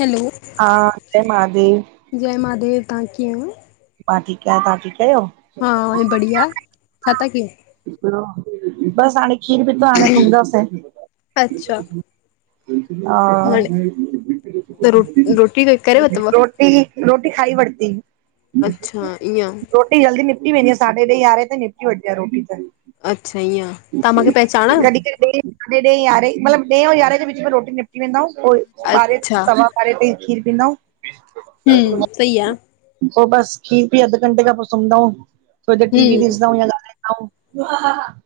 Hello, हा जय महादेव जय महादेव तव्हां कीअं आहियो? मां ठीकु आहियां, तव्हां ठीकु आहियो। हा, अ बढ़िया छा था कीय? बस हाणे खीर पीतो हाणे सुमदाासे। अच्छा हा, हाणे त रो रोटी करे वतव? रो रोटी खाई वर्ती। अच्छा इअं। रोटी जल्दी निपटी वेंदी आह, साॾे यारे त निपटी वठदी आह रोटी त अच्छा ईअं तव्हां मूंखे पहचाणव? साॾे ॾए यारें मतिलब ॾह अव यारें विच में रोटी निपटी वेंदा आउ ॿारह अच्छा सवा ॿारे ताई खीर पींदा आउ। हु सई आह। पोइ बस खीर पी अध घंटे में पोइ सुमधाऊ थोड़ी देर टी वी हम्म दिसदाऊ या [unintelligible]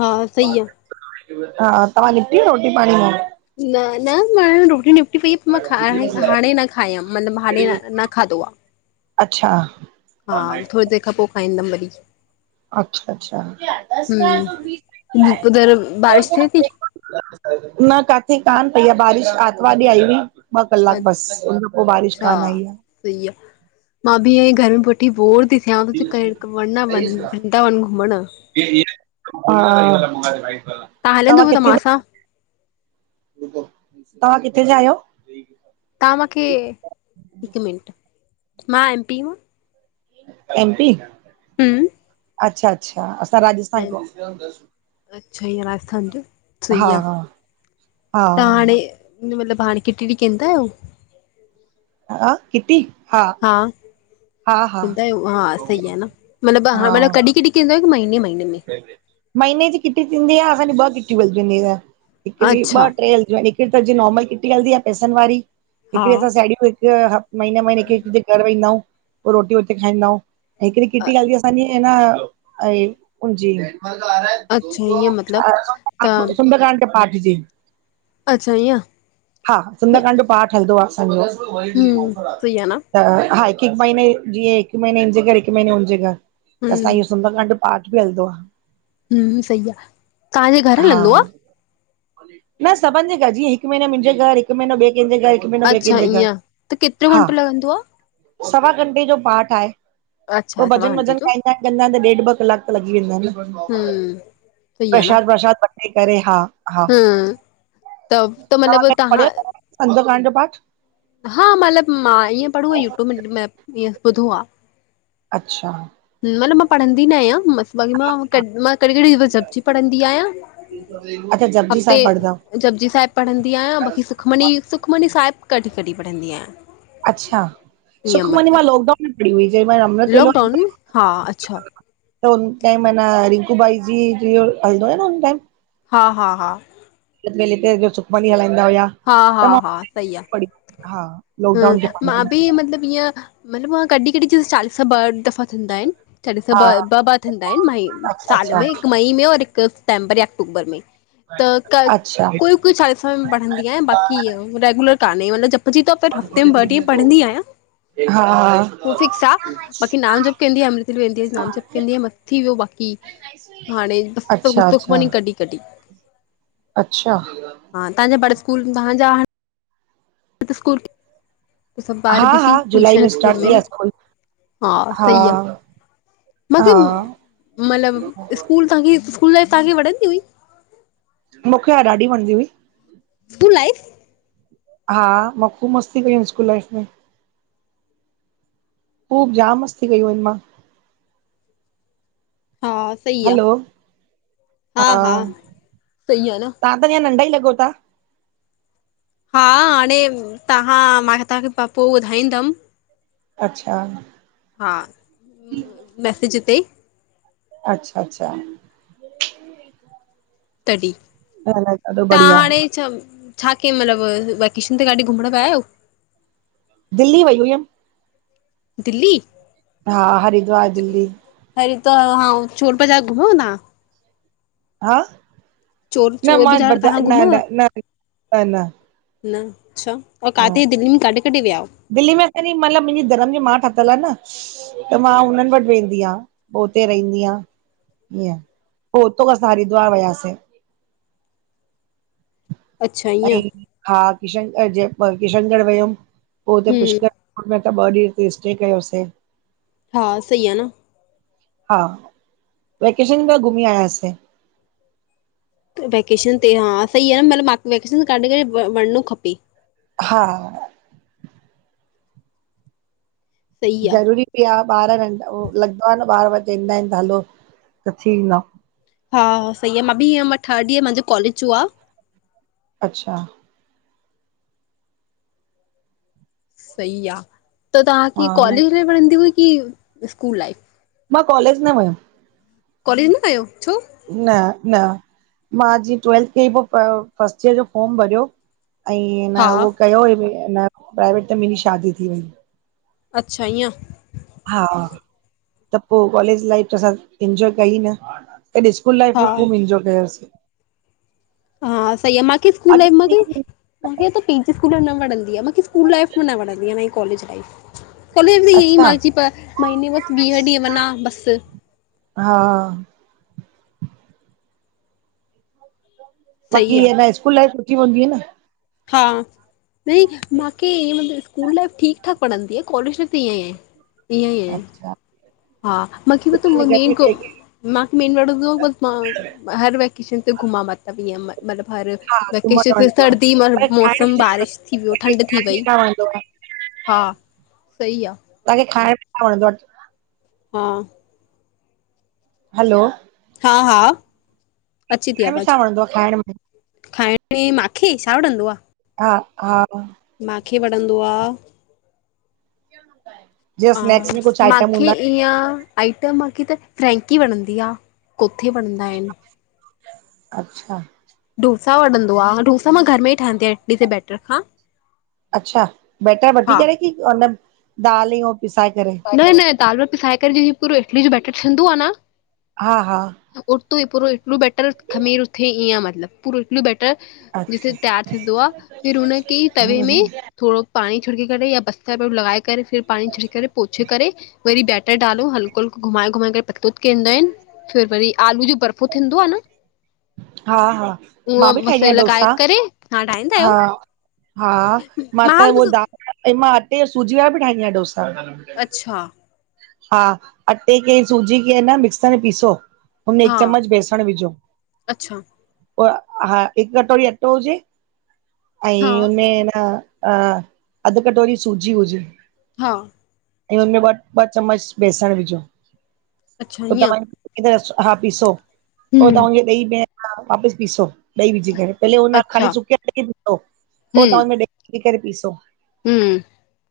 हा सही आ। हा तव्हां निपटी वया रोटी पाणी मां। न न, मां रोटी निपटी वई पर मां हाणे न खायमि मतिलबु हाणे न खाधो आह। अच्छा। हा थोरी देरि खां पोइ खाईंदमि वरी। अच्छा, अच्छा हम्म उधर बारिश थिए थी? [unintelligible] न काथे कान पई आह बारिश आरतवार ॾींंह आई हुई। ॿ कलाक बसि उन खा पोइ बारिश अच्छा कान आई आह। सही आह मां बि इयई घर में पु थी बोर थी थिया वरना व वदा व घुमण। [unintelligible] हां, तव्हां हलंदव त किथे? मां सां? तव्हां किथे जा आहियो? तव्हां माखे हिक मिंट मां एम पी मां। एम पी हु अच्छा, अच्छा असां राजस्थान खो अ अच्छा ईय राजस्थान जा सही आह, हा त हाणे उ मतिलब हाण किटनि कंदा आयो। ह ह किटी हा हा हा हा कन्दा आयो हा सही आह न मतिलब हा मतब कॾहिं कॾहिं कंदो आयो की महीने, महीने में? महीने जी किटी थींदी आह असांजी ॿ किटी मिलधुयु हिकि न ॿ अच्छा टे हलधयू आ हिकडी त असांजी नॉर्मल किटी हलंदी आह पैसनि वारी, हा हिकिड़ी असां साड़ियूं हिकु महीने महीने कि घर वेंदा आउ पोइ रोटी हुते खाईंदाऊ ऐं हिकिड़ी किटी असांजी आहे न जी अच्छा ईअं मतिलबु त [unintelligible] अच्छा इअं। हा सुंदकांड पाठ हलंदो आहे असांजो हम्म सही आहे न त हा हिकु हिकु महीने जीअं हिक महीने हिनजे घर हिक महीने हुनजे घर त असां हम्म इहो सुंदरकांड जो पाठ बि हलंदो आहे। हह सही आहे, तव्हांजे घरु हलंदो आहे? हा। न सभिनि जे घर, जीअं हिकु महीने मुंहिंजे घर हि हिकु महीनो बे कंहिंजे घर हिकु महीनो बे अच्छा कंहिंजे घर, ईअं त केतिरो हा। घंटो लॻंदो आ? सवा घंटे जो पाठ आहे, पोइ अच्छा सवा भॼन घंटे वज़न जो गाईंदान कंदान त ॾेढ ॿ कलाक त लॻी वेंदा आहिनि हम्म प्रशाद व्रशाद वठे करे हा। हा हम त त मतलब त्हां सुंदरकांड जो पाठ हा मतिलबु मां ईअं पढ़यो आ यूट्यूब में ईअ ॿुधो आहे। अछा मतिलब मां पढ़ंदी न आहियां बाक़ी मां मां हा कहिड़ी कहिड़ी जप जी पढ़ंदी आहियां अच्छा जपजी हफ़्ते साहिब पढ़ंदा आहियो। जपजी साहिब पढ़ंदी आहियां बाकी सुखमनी, सुखमनी साहिब कढहिं कढहिं पढ़ंदी आहियां। अच्छा, ईअं सुखमनी मां मतिलबु लॉकडाउन में पढ़ी हुई जे महिल अमिरित लॉकडाउन वेलोहल्दो में हो हा अच्छा त हुन टाइम ना रिंकू भाई जी हलंदो आहे न हुन टाइम। हा हा हा अमृत वेले सुखमनी हलाईंदा हुया हा हा त मा हा भी सही आ पढ़ी हा लॉकडाउन ह ते पढ़ी मां बि मतलबु ईअं मतलबु मां कॾहिं कॾहिं जीअ चालीसा ॿ दफ़ा थींदा आहिनि छाॾिस हा ॿ ॿ ॿ थींदा आहिनि मई अच्छा साल अच्छा में हिकु मई में और हिकु सितेंबर या अक्टूबर में त क अच्छा कोई कोई चालीसा में पढ़ंदी आहिया बाकी रेगुलर कानहे मतिलब जप जी त पर हफ़्ते में ॾींहं पढ़ंदी आहियां। हा हा उ फिक्स आहे बाकी नाम जब कंदी आ अमृतवेले वेंदी आहे नाम जब कंदी आहे। थी वियो बाक़ी हाणे बस सभ कुझ अच्छा सुखमनी कढी कढी अछा हा त्हांजा बार सकूल त्हाजा [unintelligible] सभु ॿार हा हा बिज़ी जुलाई टूशन स्टार्ट स्कूल थी में विया न, स्कूल हा सही आहे। हा मूंखे मतलबु स्कूल तांखे स्कूल लाइफ तव्हांखे वणंदी हुई? मूंखे, हा ॾाढी वणंदी हुई। तूं लाइफ हा, मां ख़ूब मस्ती कईयू स्कूल लाइफ में। खूब जामु मस्ती कयूं आहिनि मां। हा सही हलो आहे, हा हा सही आहे न। तव्हां त अञ नंढा ई लॻो ता। हा हाणे तव्हां मां तव्हांखे पोइ ॿुधाईंदमि अच्छा हा मैसेज ते ई अच्छा अछा तॾहिं, न न ॾाढो तव्हां बढ़िया हाणे छा छा कंहिं महिल मतलबु वैकेशन ते काॾे घुमणु विया आहियो? दिल्ली वई हुयम। दिल्ली? हा हरिद्वार दिल्ली अरीत्वा हा छोट बजा घुमो आ तां? हा चोर न चोर मां ब बाज़ार तव्हां न घुमव? न न न। न अच्छा व न काडे दिल्ली में काढे कढे वियाओ? दिल्ली में असांजी मलब मुंजी धरम जी मां ठातल आ न। त मां हुननि वटि वेंदी आं, पो हुते रहंदी आं। इअ पो हुतो खां असां हरिद्वार वयासे। अच्छा ईअं ऐं हा किशनग जे किशनगढ़ वियोऊ, पो हुते हम्म पुष्कर र में त ॿ ॾींहं उते स्टे कयोसे। हा सही आ न। हा वेकेशन में घुमी आयासे। वैकेशन ते हा, सही आ न मलबु मा वैकेशन काॾे काॾे वञिणो खपे। हा। सही आहे ज़रूरी बि आ ॿार नढा हो लॻंदो आ न ॿार वरी चईंदा आहिन हलो त थी ईंदाऊं। हा हा सही आ, मां बि इअ थड ईयर मुंजो कॉलेज जो आ। अच्छा। सई आ, त तांखे हा न कॉलेज लाइव वढ़ंदी हुई की, स्कूल लाइफ? मां कॉलेज न वयम। कॉलेज न कयो, छो? न न, मां जीअं ट्वेल्थ कई पो फर्स्ट ईयर जो फॉर्म भरियो ऐंई न हा हो कयोई न, प्राइवेट ते मुंजी शादी थी वई‌। अच्छा ईअं। हा त पो, कॉलेज लाइफ असां इनजॉय कई न। कॾे स्कूल लाइफ हा में ख़ूब इंजॉए कयोसी। हा सही आ, मांखे इस्कूल लाइफ माखे मूंखे पिज न वणंदी आ, मुखे स्कूल लाइफ न वणंदी आ न कालेज लाइफ। कॉलेज त इअं ई अच्छा मा [unintelligible] महीने बसि वीह ॾींहं वञा बसि। हा। सही बाक़ी य आहे न स्कूल लाइ सुठी हूंदी आ न। हा, न मांखे की मतिलब स्कूल लाइफ ठीक ठाक पढ़ंदी आ, कॉलेज लाइ ईअं ई आहे ईअं ई आहे। अच्छा हा माके ब घर मेन में मांके मेन वणंदो हो बस। मां हर वैकेशन ते घुमां मतलब इअ मनभर। हा घुमण वेकेशन कि वणंदो आहे सर्दी पर खाइण मौसम बारिश थी वियो ठंड थी में वई। न वणंदो आहे हा, सही आ। तांखे खाइण [unintelligible] हा। हलो, हा हा। अचे थी खाइण में छा आवाज़ु, वणंदो आहे खाइण में खाइण पी मींखे छा वणंदो आ? हा हा। मांखे वणंदो आ, जीअं स्नैक्स में कुछ आइटम मांखे हूंदा ईअं आइटम मांखे त फ्रैंकी वणंदी आ, कोथे वणंदा आहिन। अच्छा। डोसा वणंदो आ, डोसा मां घर में ई ठहंदी आहियां इडली जे बैटर खां। अच्छा बैटर वठी हा। करे की हुन दाल ऐं पिसाए करे? न न दाल वट पिसाए करे जी पूरो इडली जो बैटर थींदो आ न हा हा। उतो ई पूरो इटलो बेटर खमीर उथे ईयं आ मतिलब पूरो इढली जो बैटर जिते अच्छा तयारु थींदो आ फिर हुनखे तवे हम्म में हम्म, थोड़ो पाणी छुड़की करे या बसर पो लॻाए करे फिर पाणी छिड़की करे पुछे करे वरी बैटर डालो हलको हलको घुमाए घुमाए करे पतलो कईंदा आहिनि, फिर वरी आलू जो बर्फ़ो थींदो आ न हा हा मां बि उअं ठाहींदी बसि आहियां लॻाए डोसा करे, ठाहींदा हा, आहियो? हा मां त उह दाल ऐं मां अटे ऐं सूजी वारा बि ठाहींदी आहियां डोसा। अच्छा हा अटे खे सूजी खे न मिक्स करे पीसो, हा चमंच बेसण विझो अच्छा, पो हा हिकु कटोरी अटो हुजे, हा। अईं हुनमें न अ अध कटोरी सूजी हुजे, हा ऐं हुनम ॿ ॿ चमंच बेसण विझो अच्छा पोइ ईअं तव्ह हा पीसो पो हम्म तव्हां ॾही में वापसि पीसो, ॾईी विझी करे पहले हुन अच्छा ख़ाली सुके अटे खे पीसो पो हम्म तां उनमें ॾई विझी करे पीसो। हम्म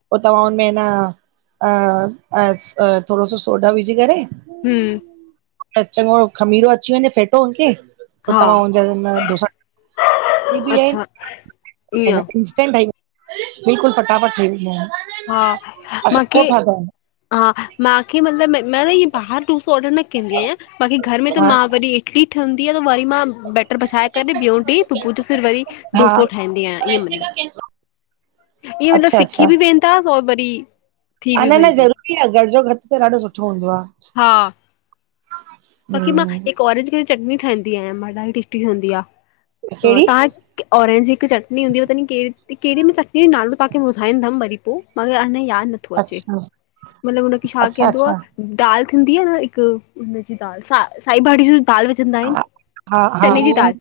पो तव्हां हुनमें न अं अं अस थोड़ो सो सोढा विझी करे, हम्म चञो खमीरो अची वञे फेटो हुनखे, पोइ हा तव्हां हुनजा अच्छा [unintelligible] ईअं ठहन भई बिल्कुल फटाफट ठही वेंदा आहिनि। हा असां मांखे पोइ खाधा हा मांखे मतलबु म न इअ ॿाहिरि डोसो ऑडर न कंदी आहियां, बाक़ी घर में त आहिनि मां वरी इडली ठहंदी आ त वरी मां बैटर पिसाए करे ॿियो ॾीहं सुबुह जो फिर वरी हा हा डोसो ठाहंदी आहियां ईअं मतिलब, ईअं मतिलबु अच्छा सिखी बि वेेंदा उ वरी, थी अ बि न न वेंदो ज़रूरी आ घर जो भति त ॾाढो सुठो हूंदो आ, हा, बाक़ी मां हम्म हिकु ऑरेंज कलर चटनी ठाहींदी आहियां मां ॾाढी टेस्टी ठहंदी आ, कहिड़ी अ-तव्हां कि ऑरेंज हिकु चटनी हूंदी हु तनि कहिड़ी -कहिड़ी में चटनी जो नालो तव्हांखे ॿुधाईंदमि वरी पो मांखे अञा यादि नथ थो अचे अच्छा मतिलबु हुनखे छा अच्छा केंदो अच्छा आ, दालि थींदी आ न हिकु सा साई भाॼी जी दाल विझंदा आहिनि, हा हा हा चने जी दाल,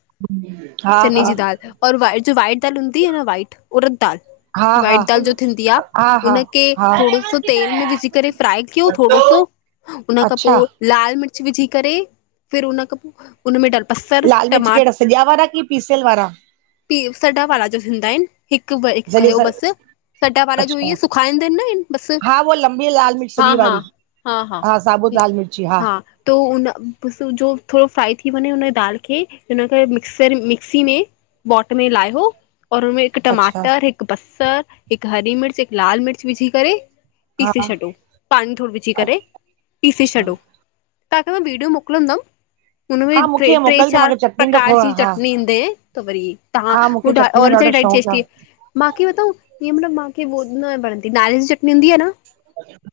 हा चने हा जी दाल और व जो वाइट दाल हूंदी आ न वाइट उरददाल हा वाइट हा दाल जो थींदी आ, हा हा उनखे हा थोडो सो तेल में विझी करे फ्राए क्यूं थोड़ो सो हुन खां पो अच्छा लाल मिर्च विझी करे फिर उन खां पो हुनमें डलबसर लाल मिर्च टमाट कहिड़ा सॼा वारा की पीसियल वारा पीअ सॾा वारा जो थींदाइन हिकु ब हिकु सॼे खयों स बसि सॾा वारा जो ईये अच्छा सुखाईंदाइन न बस हा उहा लंबी लाल मिर्च हा- सॼी हा वारी हा- हा साबुत लाल मिर्ची -हा, तो उन बस वो जो थोड़ो फ्राए थी वञे हुन दालि खे हिन करे मिक्सर मिक्सी में पॉट में लाह्ये और हुनमें हिक अच्छा टमाटर हिक बसर हिक हरी मिर्च हिक लाल मिर्च विझी करें हा पीसे छॾो पानी थोड़ो विझी करे ॾिसी अच्छा छॾो तहांखे मां वीडियो मोकलदम हा उनमें ट्रे मूंखे ट्रे मोकिलिजो चार मूंखे चटनी जो प्रकार खोड़ जी हा चटनी ईंदय त वरी तहां हा मूंखे ॿुधाए चटनी जो ओरेंज ॾाढो चटणी शौक़ु आ टेस्टी मांखी वटऊ ईयं मतलब मांखे हू न वणंदी नारेल जी चटनी हुंदी आ न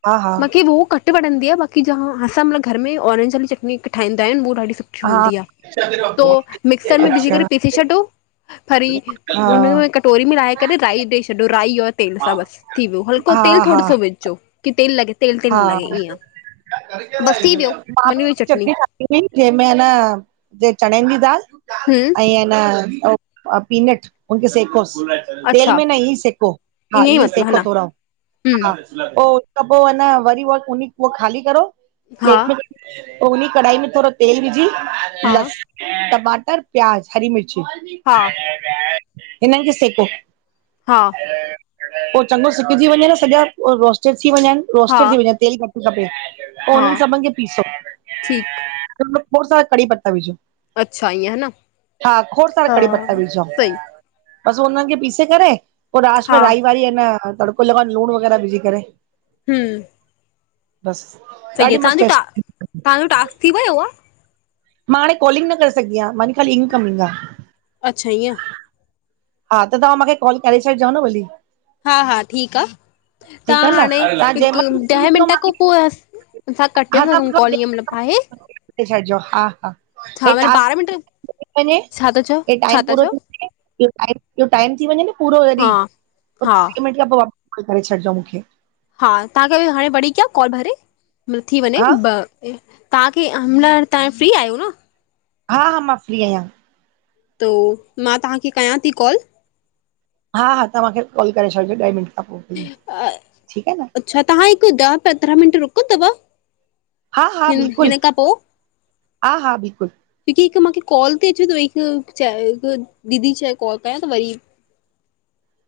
हा हा मांखे वो घट घट वंणदी आ बाकी जां असां मतल्बु घर में ओरेंज वारी चटनी बी ठाईंदा आह्युं उह हा ॾाढी घट तौ मिक्सर में विझी अच्छा करे पीसे छडो हरी हा उन में कटोरी में लाहे करे राई ॾेई छॾो राई जो तेल सां बस थी वियो हल्को तेल हा थोड़ो हा सो विझ छो कि तेल लगे तेल तेल न लॻे ईअं बसि थी वियो बनी वई चटनी [unintelligible] जेमें न जे चणन जी दाल। हुम्म ऐं एनं पीनट उनखे सेकोस। तेल अच्छा में न इंयई सेको हा ईअं ई इयंई मतिलबु ह सेको न थोड़ा, हा हम्म पो त पो वरी त वरी उवो कुनी ख़ाली करो। हा प्लेट में पो उनी कढ़ाई में थोड़ो तेल विझी हा लस टमाटर, प्याज, हरी मिर्च हा इनन खे सेको। हां पो चंॻो सिकजी वञे न सॼा रोस्टेड थी वञन हा रोस्टेड थी वञन तेल घट खपे पो हा उनन सभन खे पीसौ। ठीकु उनमे खोड़ सारा कड़ी पत्ता विझो। अच्छा ईअं ह न हा खोड़ सारा हा कड़ी पत्ता विझो सही बस उन खे पीसे करे पो लास्ट हा में राई वाई ऐं न तड़को लॻाय लुण वग़ैरह विझी करे। हुम्म बस ॾाढ़ी मस्त तव्हांजो टा टेस्ट तव्हांजो टास्क थी वियो आहे मां हाणे कोलिंग न करे सघदी आह्य। ख़ाली इन कमिंग आ अच्छ इयं हा त तहां मुखे कॉल करे छॾजो न भली। हा हा ठीक आ ठीकु तहां आहे न हाणे तव्हां हिकु जंहिंमहिल फ्री ॾह थियो मिन्ट खां मूंखे पो असां कटे ता सघु कॉल इंय मतलब आहे। कटे छॾजो हा हा हेए छा मतिलबु ॿारहं मिंट टास्क थी वञे छा था चओ हेए छा टाइम था पूरो चओ थी वञे टाइम थी वञे न पूरो ज़ॾी हा हा वीय मिंट खां पो वापिस कॉल करे छॾजो मुखे। हा तहांखे हाणे वरी कयां कॉल भले थी वञें हा तहांखे हिनमल तहां फ्री आह्यो न हा हा मां फ्री आह्यां। तो मां तहां खे कयां ती कॉल। हा हा तहांखे कॉल करे छॾजो ॾहें मिन्ट खां पो, ठीक आ न। अच्छ तहां हिकु ॾह पंद्रहा मिन्ट रुकंदव। आहा हा हिन बिलकुल, हिन खां अहा आहा बिल्कुल दीदी हिक मुखे कोल ती अचे त वरी हिक चए हिक दीदी चये कोल कयॉ त वरी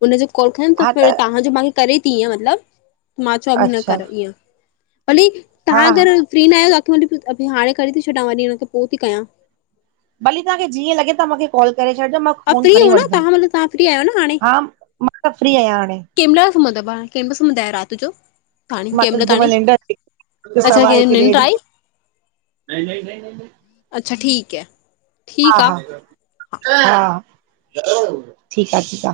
उनजो कोल खयम त फिर तहांजो मां करे ती इंय मत्लब मां चवा बि न अच्छा कर ईंय भली हा तहां हा अगर फ्री न आहियां तांखे मां आंटी अभी हाणे करे थी छॾा वरी न त पो ती कयां। भली तहांखे जीअं लॻे तहां माखे कॉल करे छॾिजो मां आप फोन फ्री खणी हो न वठंदमि तहां मतलब तहां फ्री आहियो न हाणे? हा मां फ्री आहिया हाणे। केंमल सुमुंदा ॿा, केंमल सुमुंदा आयो रात जो? ताणी मां कंहिं खे त महिल जैहेमल ताणी निंड अचे, अच्छा सवा कंहिं हिकु, निंड ॾेढु। आई अच्छा ठीक है। हा हा हा हा ठीक आ ठीक आ।